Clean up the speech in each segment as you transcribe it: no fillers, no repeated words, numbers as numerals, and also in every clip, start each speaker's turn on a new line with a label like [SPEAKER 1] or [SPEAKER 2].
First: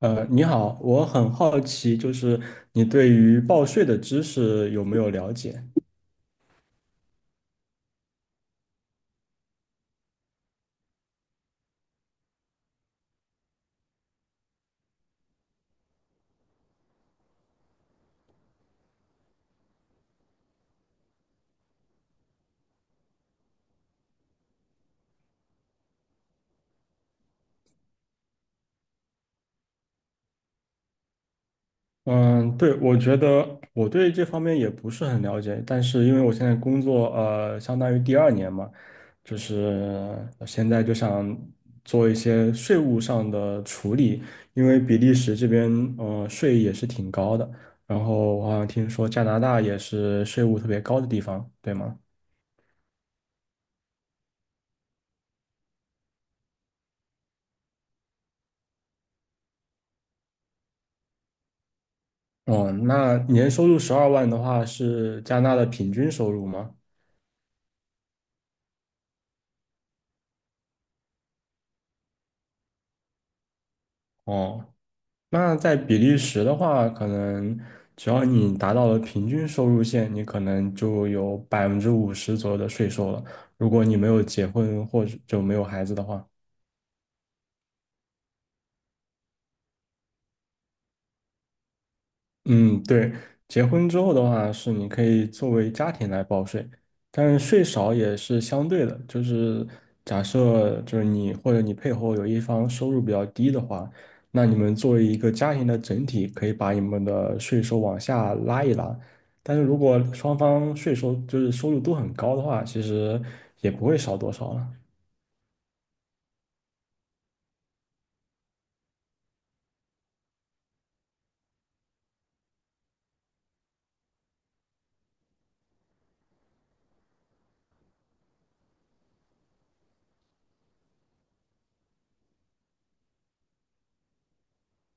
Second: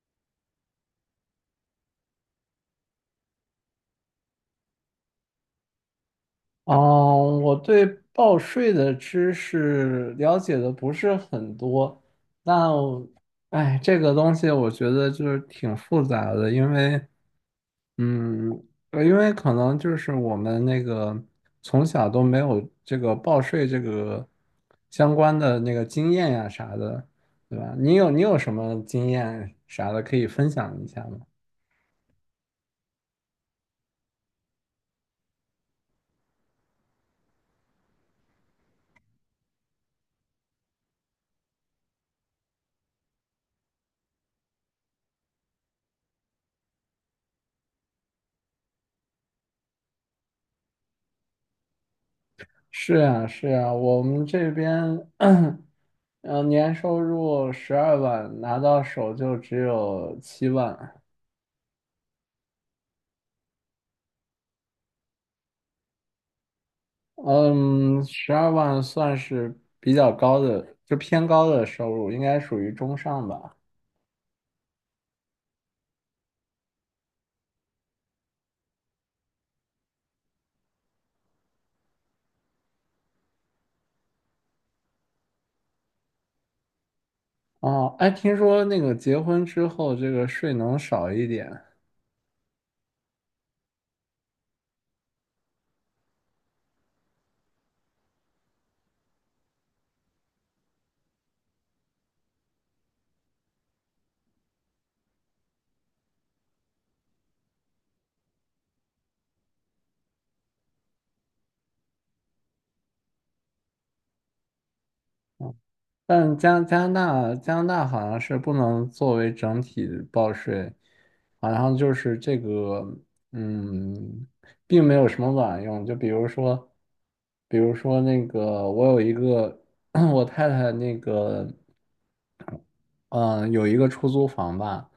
[SPEAKER 1] 你好，我很好奇，你对于报税的知识有没有了解？
[SPEAKER 2] 哦，我对报税的知识了解的不是很多，那，我，哎，这个东西我觉得就是挺复杂的，因为，嗯，因为可能就是我们那个从小都没有这个报税这个相关的那个经验呀啥的，对吧？你有什么经验啥的可以分享一下吗？
[SPEAKER 1] 嗯，对，我觉得我对这方面也不是很了解，但是因为我现在工作，相当于第二年嘛，现在就想做一些税务上的处理，因为比利时这边，税也是挺高的，然后我好像听说加拿大也是税务特别高的地方，对吗？
[SPEAKER 2] 是呀，是呀，我们这边 嗯，年收入十二万，拿到手就只有七万。
[SPEAKER 1] 哦，那年收入十二万的话是加拿大的平均收入吗？
[SPEAKER 2] 嗯，十二万算是比较高的，就偏高的收入，应该属于中上吧。
[SPEAKER 1] 哦，那在比利时的话，可能只要你达到了平均收入线，你可能就有百分之五十左右的税收了。如果你没有结婚或者就没有孩子的话，
[SPEAKER 2] 哦，哎，听说那个结婚之后，这个税能少一点。
[SPEAKER 1] 嗯，对，结婚之后的话是你可以作为家庭来报税，但是税少也是相对的，假设你或者你配偶有一方收入比较低的话，那你们作为一个家庭的整体，可以把你们的税收往下拉一拉。但是如果双方税收收入都很高的话，其实也不会少多少了。
[SPEAKER 2] 但加拿大好像是不能作为整体报税，好像就是这个，嗯，并没有什么卵用。就比如说，比如说那个，我有一个 我太太那个，嗯、有一个出租房吧，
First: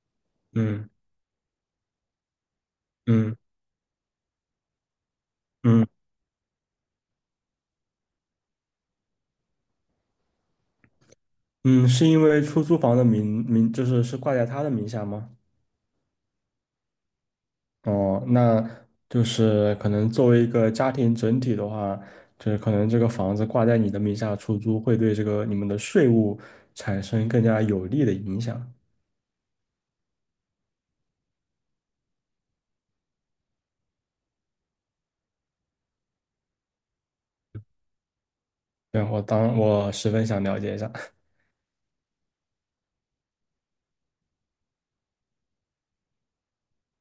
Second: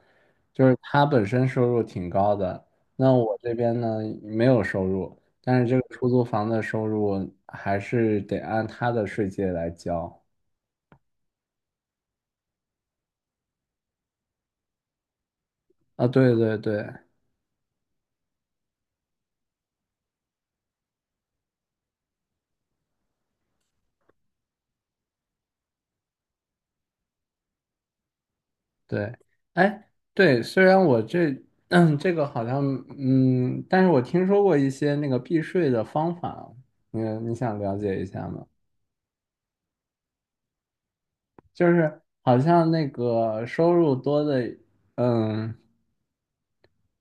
[SPEAKER 2] 就是
[SPEAKER 1] 嗯。
[SPEAKER 2] 她本身收入挺高的，那
[SPEAKER 1] 嗯。
[SPEAKER 2] 我这边呢没有收入，但是这
[SPEAKER 1] 嗯。
[SPEAKER 2] 个出租房的收入还是得按他的税阶来交。
[SPEAKER 1] 嗯，是因为出租房的名是挂在他的名下吗？
[SPEAKER 2] 啊，对对对。
[SPEAKER 1] 哦，那就是可能作为一个家庭整体的话，就是可能这个房子挂在你的名下出租，会对这个你们的税务产生更加有利的影响。
[SPEAKER 2] 对，哎，对，虽然我这，嗯这个好像，嗯，但是我听说过一些那个避税的方法，你你想了解一下吗？
[SPEAKER 1] 对，我十分想了解一下。
[SPEAKER 2] 就是好像那个收入多的，嗯，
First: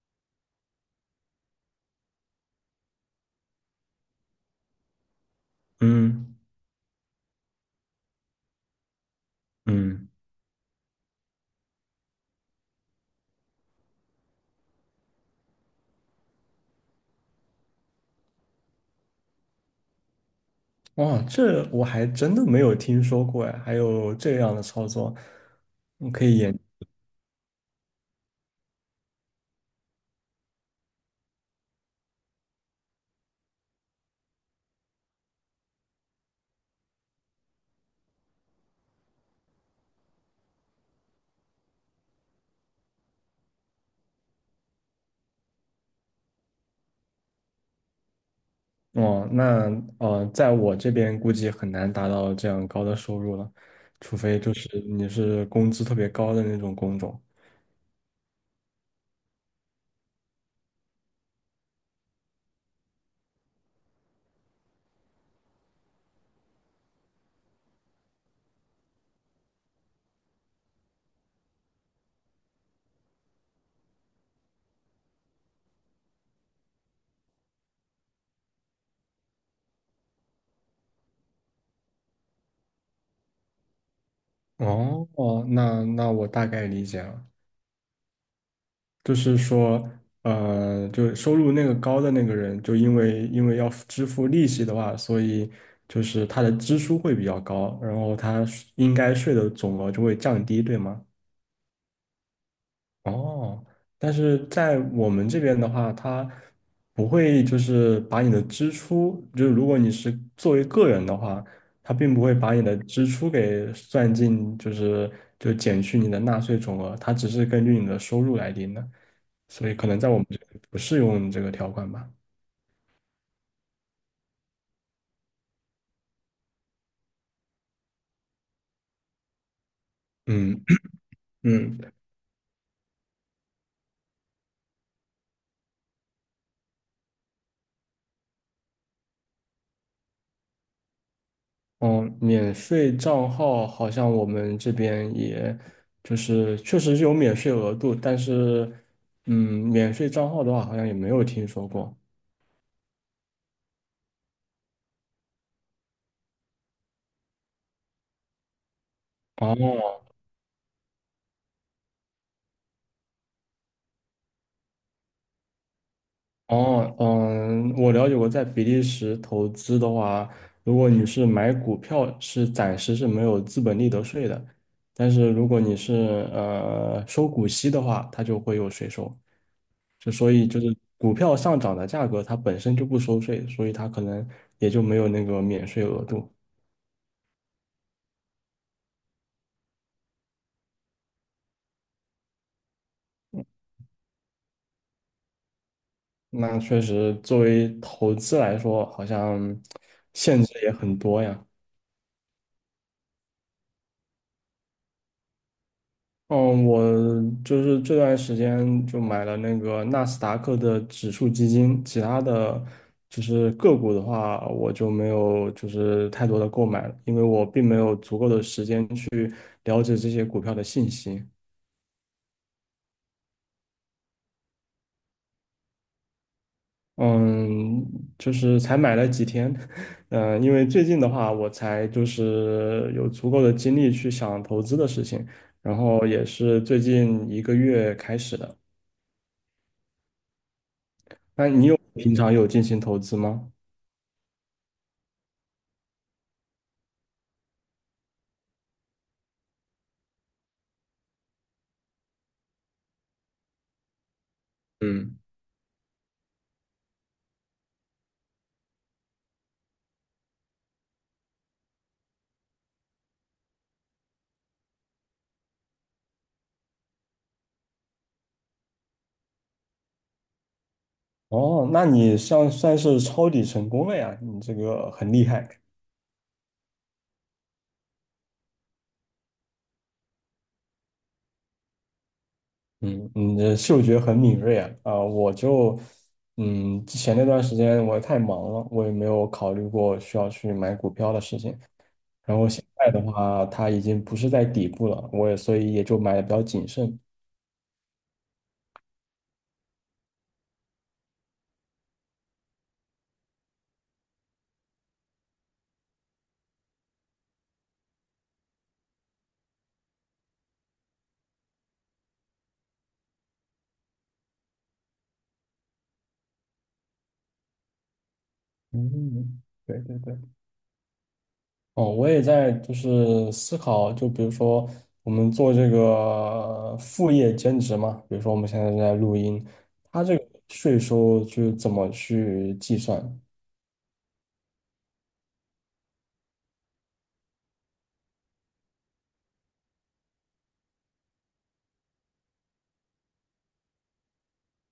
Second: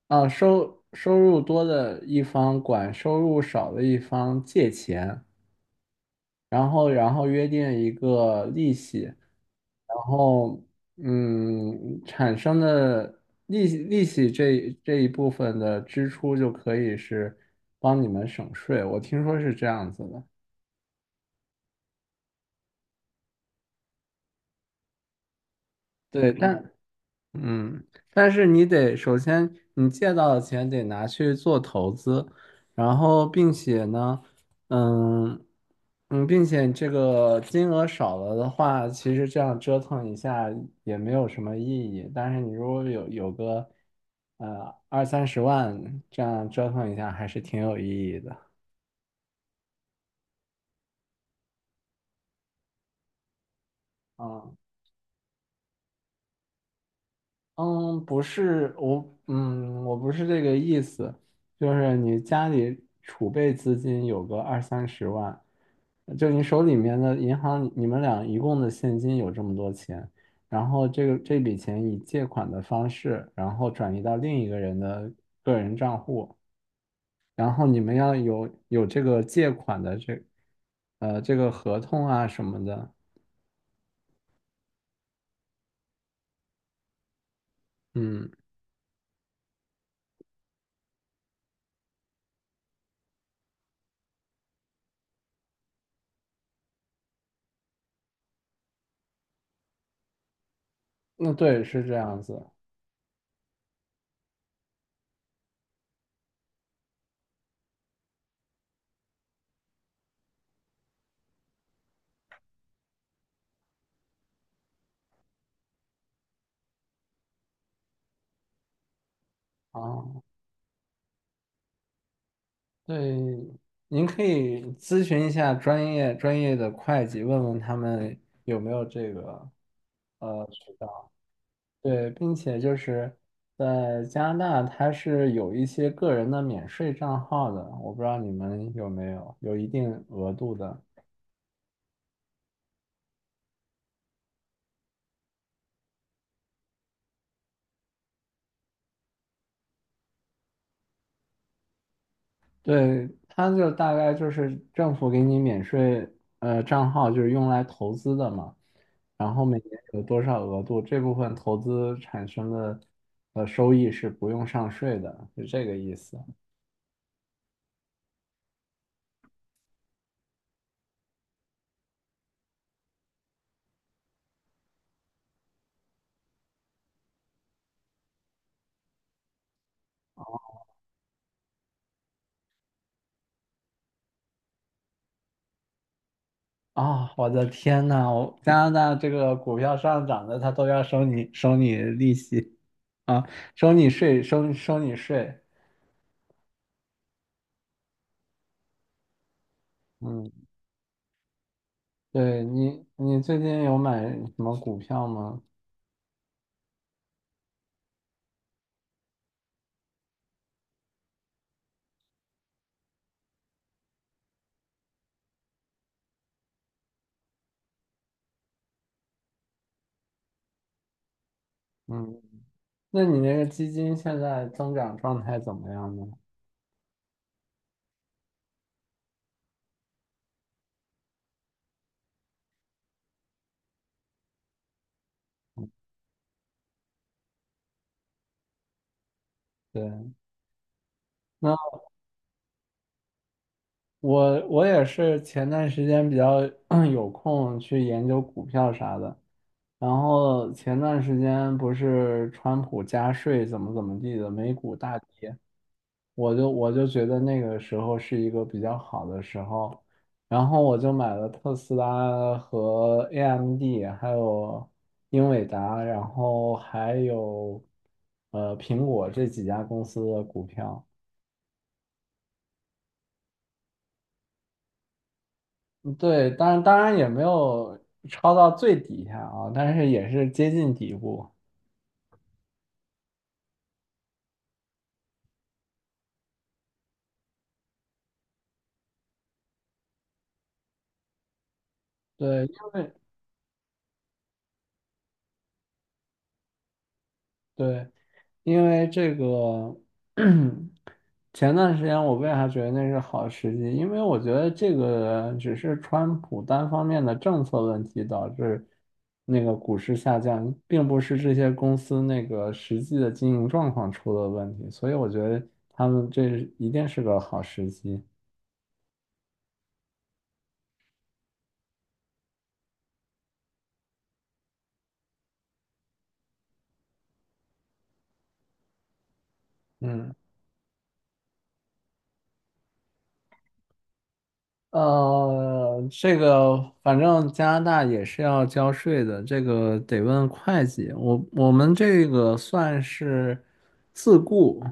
[SPEAKER 2] 啊，收入多的一方管收入少的一方借钱，
[SPEAKER 1] 嗯。
[SPEAKER 2] 然后约定一个利息。然
[SPEAKER 1] 嗯。
[SPEAKER 2] 后，嗯，产生的利息这一部分的支出就可以是帮你们省税，我听说是这样子的。
[SPEAKER 1] 哇，这我还真的没有听说过呀，还有这样的操作，你可
[SPEAKER 2] 对，
[SPEAKER 1] 以研。
[SPEAKER 2] 嗯，但是你得首先你借到的钱得拿去做投资，然后并且呢，嗯嗯，并且这个金额少了的话，其实这样折腾一下也没有什么意义。但是你如果有个二三十万，这样折腾一下还是挺有意义的。
[SPEAKER 1] 哦，那在我这边估计很难达到这样高的收入了，除非
[SPEAKER 2] 啊。
[SPEAKER 1] 就是你是工资特别高的那种工种。
[SPEAKER 2] 嗯，不是我，嗯，我不是这个意思，就是你家里储备资金有个二三十万，就你手里面的银行，你们俩一共的现金有这么多钱，然后这个这笔钱以借款的方式，然后转移到另一个人的个人账户，然后你们要有这个借款的这，呃，这个合同啊什么的，
[SPEAKER 1] 哦哦，那我大概理解了，
[SPEAKER 2] 嗯，
[SPEAKER 1] 就是说，就收入那个高的那个人，就因为要支付利息的话，所以他的支出会比较高，然后他应该税的总额就会降低，对吗？
[SPEAKER 2] 那对，是这样子
[SPEAKER 1] 哦，但是在我们这边的话，它不会就是把你的支出，就是如果你是作为个人的话，它并不会把你的支出给算进，就减去你的纳税总额，它只是根据你的收入来定的，所以可能在我
[SPEAKER 2] 啊，
[SPEAKER 1] 们这里不适用这个条款吧。
[SPEAKER 2] 对，您可以咨询一下专业的会计，问问他们有没有这个
[SPEAKER 1] 嗯。
[SPEAKER 2] 渠 道。
[SPEAKER 1] 嗯，
[SPEAKER 2] 对，并且就是在加拿大，它是有一些个人的免税账号的，我不知道你们有没有，有一定额度的。
[SPEAKER 1] 嗯，免税账号好像我们这边也就是确实是有免税额度，但是嗯，免税账号的话好像也没有听说过。
[SPEAKER 2] 对，它就大概就是政府给你免税，呃，账号就是用来投资的嘛，然后每年
[SPEAKER 1] 哦，
[SPEAKER 2] 有多少额度，这部分投资产生的呃收益是不用上税的，是这个意思
[SPEAKER 1] 哦，嗯，我了解过，在比利时投资的话，如果你是买股票，是暂时是没有资本利得税的，但是如果你是收股息的话，它就会有税收。所以股票上涨的价格，它本身就不收税，所以它可能也就没有那个免税额度。
[SPEAKER 2] 啊，我的天呐，我加拿大这个股票上涨的，它都要收你利息啊，收你税，收你税。
[SPEAKER 1] 那确实，作为投资来说，好像
[SPEAKER 2] 嗯，
[SPEAKER 1] 限制也很多呀。
[SPEAKER 2] 对你，你最近有买什么股票吗？
[SPEAKER 1] 嗯，我这段时间就买了那个纳斯达克的指数基金，其他的个股的话，我就没有太多的购买了，因为我并没有足够的时间去了解这些股票的信息。
[SPEAKER 2] 嗯。那你那个基金现在增长状态怎么样呢？
[SPEAKER 1] 嗯，才买了几天，嗯，因为最近的话，我才有足够的精力去想投资的事情，然后也是最近一个月开始的。
[SPEAKER 2] 对，
[SPEAKER 1] 那你
[SPEAKER 2] 那
[SPEAKER 1] 有平常有进行投资吗？
[SPEAKER 2] 我也是前段时间比较 有空去研究股票啥的，然后前段时间不是川普加税怎么怎么地的，美股大
[SPEAKER 1] 嗯。
[SPEAKER 2] 跌，我就觉得那个时候是一个比较好的时候，然后我就买了特斯拉和 AMD，还有英伟达，然后还有苹果这几家公司的股票。
[SPEAKER 1] 哦，那你算是抄底成功了呀，你这个很厉害，
[SPEAKER 2] 嗯对，当然也没有抄到最底下啊，但是也是接近底部。
[SPEAKER 1] 嗯，你的嗅觉很敏锐啊，啊，我就，嗯，之前那段时间我太忙了，我也没有考虑过需要去买股票的事情，然
[SPEAKER 2] 对，
[SPEAKER 1] 后
[SPEAKER 2] 因
[SPEAKER 1] 现在
[SPEAKER 2] 为。
[SPEAKER 1] 的话，它已经不是在底部了，我也所以也就买的比较谨慎，
[SPEAKER 2] 对，因为这个 前段时间我为啥觉得那是好时机？因为我觉得这个只是川普单方面的政策问题导致那个股市下降，并不是这些公司那个实际的经营状况出了问题，所以我觉得他们这一定是个好时机。
[SPEAKER 1] 嗯，对对对。哦，我也在思考，就比如说我们做这个副业兼职嘛，比如说我们现在正在录音，它
[SPEAKER 2] 嗯。
[SPEAKER 1] 这个税收就怎么去计算？
[SPEAKER 2] 呃，这个反正加拿大也是要交税的，这个得问会计。我们这个算是自雇，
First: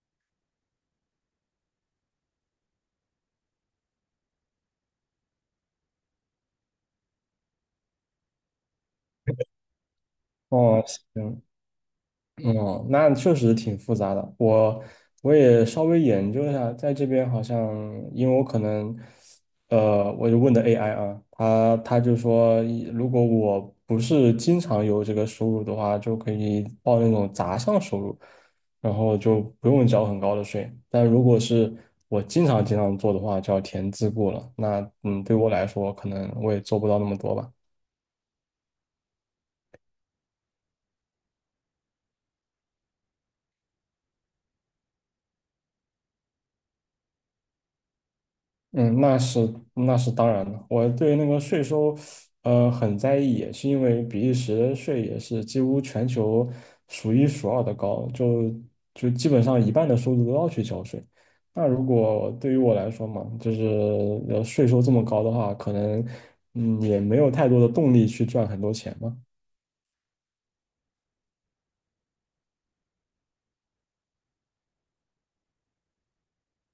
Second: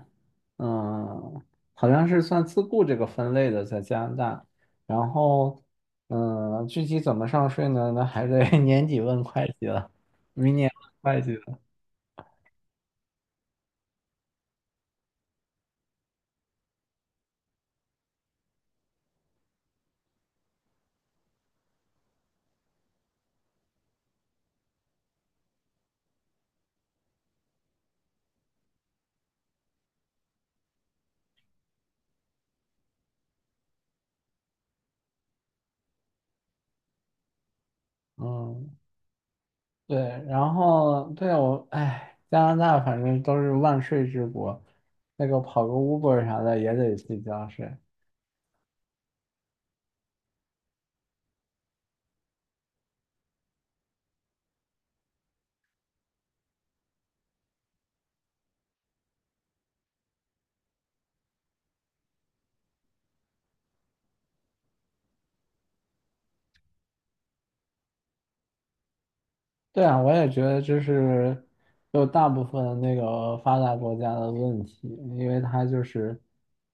[SPEAKER 2] 嗯、好像是算自雇这个分类的，在加拿大。然后，嗯、具体怎么上税呢？那还得 年底问会计了，明年
[SPEAKER 1] 哦。
[SPEAKER 2] 问会计
[SPEAKER 1] 行。
[SPEAKER 2] 了。
[SPEAKER 1] 哦，那确实挺复杂的。我也稍微研究一下，在这边好像，因为我可能，我就问的 AI 啊，他就说，如果我不是经常有这个收入的话，就可以报那种杂项收入，然后就不用交很高的税。但如果是我经常做的话，就要填自雇了。那嗯，对我来说，可能我也做不到那么多吧。
[SPEAKER 2] 嗯。对，然后对我，哎，加拿大反正都是万税之国，那个跑个 Uber 啥的也得去己交税。
[SPEAKER 1] 嗯，那是那是当然的。我对那个税收，很在意，也是因为比利时的税也是几乎全球数一数二的高，基本上一半的收入都要去交税。那如果对于我来说嘛，税收这么高的话，可能嗯也没有太多的动力去赚很多钱嘛。
[SPEAKER 2] 对啊，我也觉得这是就大部分那个发达国家的问题，因为它就是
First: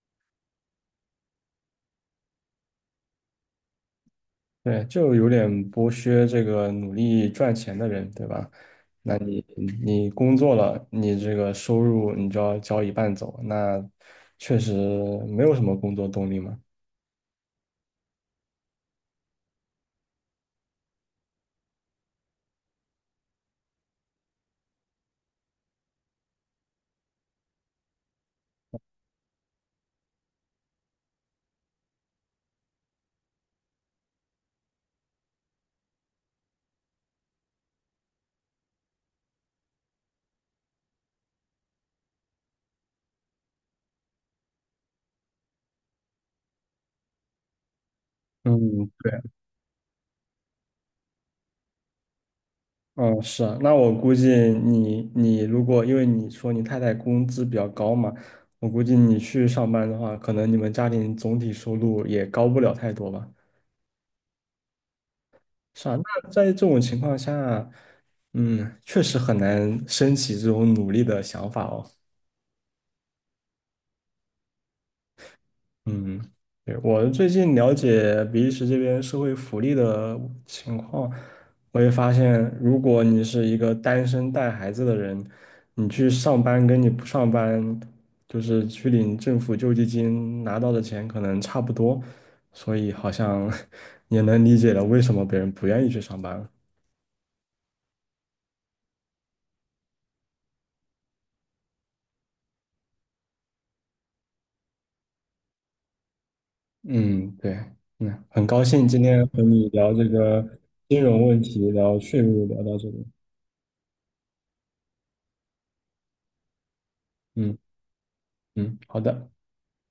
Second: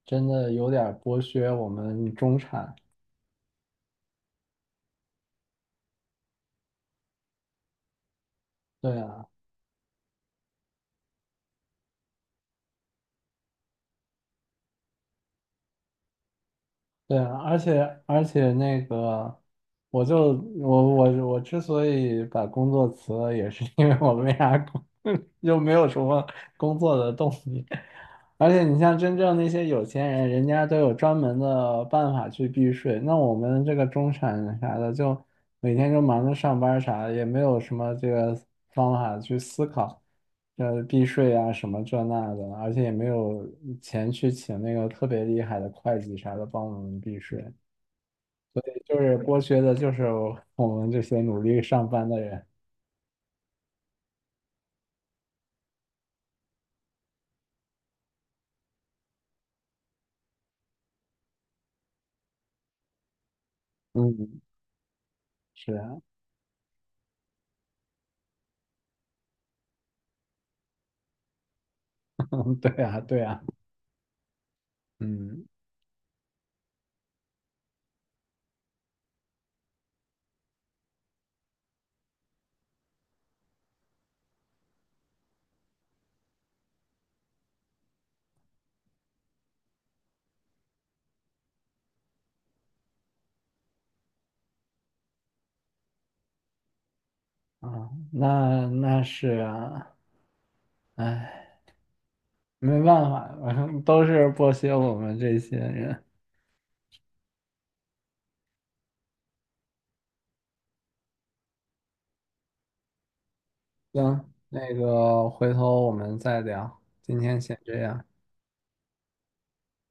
[SPEAKER 2] 真的有点儿剥削我们中产。
[SPEAKER 1] 对，就有点剥削这个努力赚钱的人，对吧？
[SPEAKER 2] 对
[SPEAKER 1] 那
[SPEAKER 2] 啊，
[SPEAKER 1] 你工作了，你这个收入你就要交一半走，那确实没有什么工作动力嘛。
[SPEAKER 2] 对啊，而且那个，我就我我我之所以把工作辞了，也是因为我没啥工，又没有什么工作的动力。而且你像真正那些有钱人，人家都有专门的办法去避税。那我们这个中产人啥的，就每天就忙着上班儿啥的，也没有什么这个方法去思考，呃，避税啊什么这那的，而且也没有钱去请那个特别厉害的会计啥的帮我们避税，
[SPEAKER 1] 嗯，
[SPEAKER 2] 就
[SPEAKER 1] 对，
[SPEAKER 2] 是剥削的就是我 们这些努力上班的人。
[SPEAKER 1] 嗯，是啊，那我估计你如果因为你说你太太工资比较高嘛，我估计你去上班的话，可能你们家庭总体收入也高不了太多吧。
[SPEAKER 2] 嗯，是
[SPEAKER 1] 是啊，
[SPEAKER 2] 啊，
[SPEAKER 1] 那在这种情况下，嗯，确实很难升起这种努力的想法哦。
[SPEAKER 2] 对啊，对啊，嗯
[SPEAKER 1] 嗯，对，我最近了解比利时这边社会福利的情况，我也发现，如果你是一个单身带孩子的人，你去上班跟你不上班，就是去领政府救济金拿到的钱可能差不多，所以好像 也能理解了为什么别人不愿意去上班了。
[SPEAKER 2] 啊，那那是啊，哎。没办法，反正都是剥削我们这些人。
[SPEAKER 1] 嗯，对，嗯，很高兴今天和你聊这个金融问题，聊税务，聊到这里。
[SPEAKER 2] 行，那个回头我们再聊，今天
[SPEAKER 1] 嗯。
[SPEAKER 2] 先这样。
[SPEAKER 1] 嗯，好的。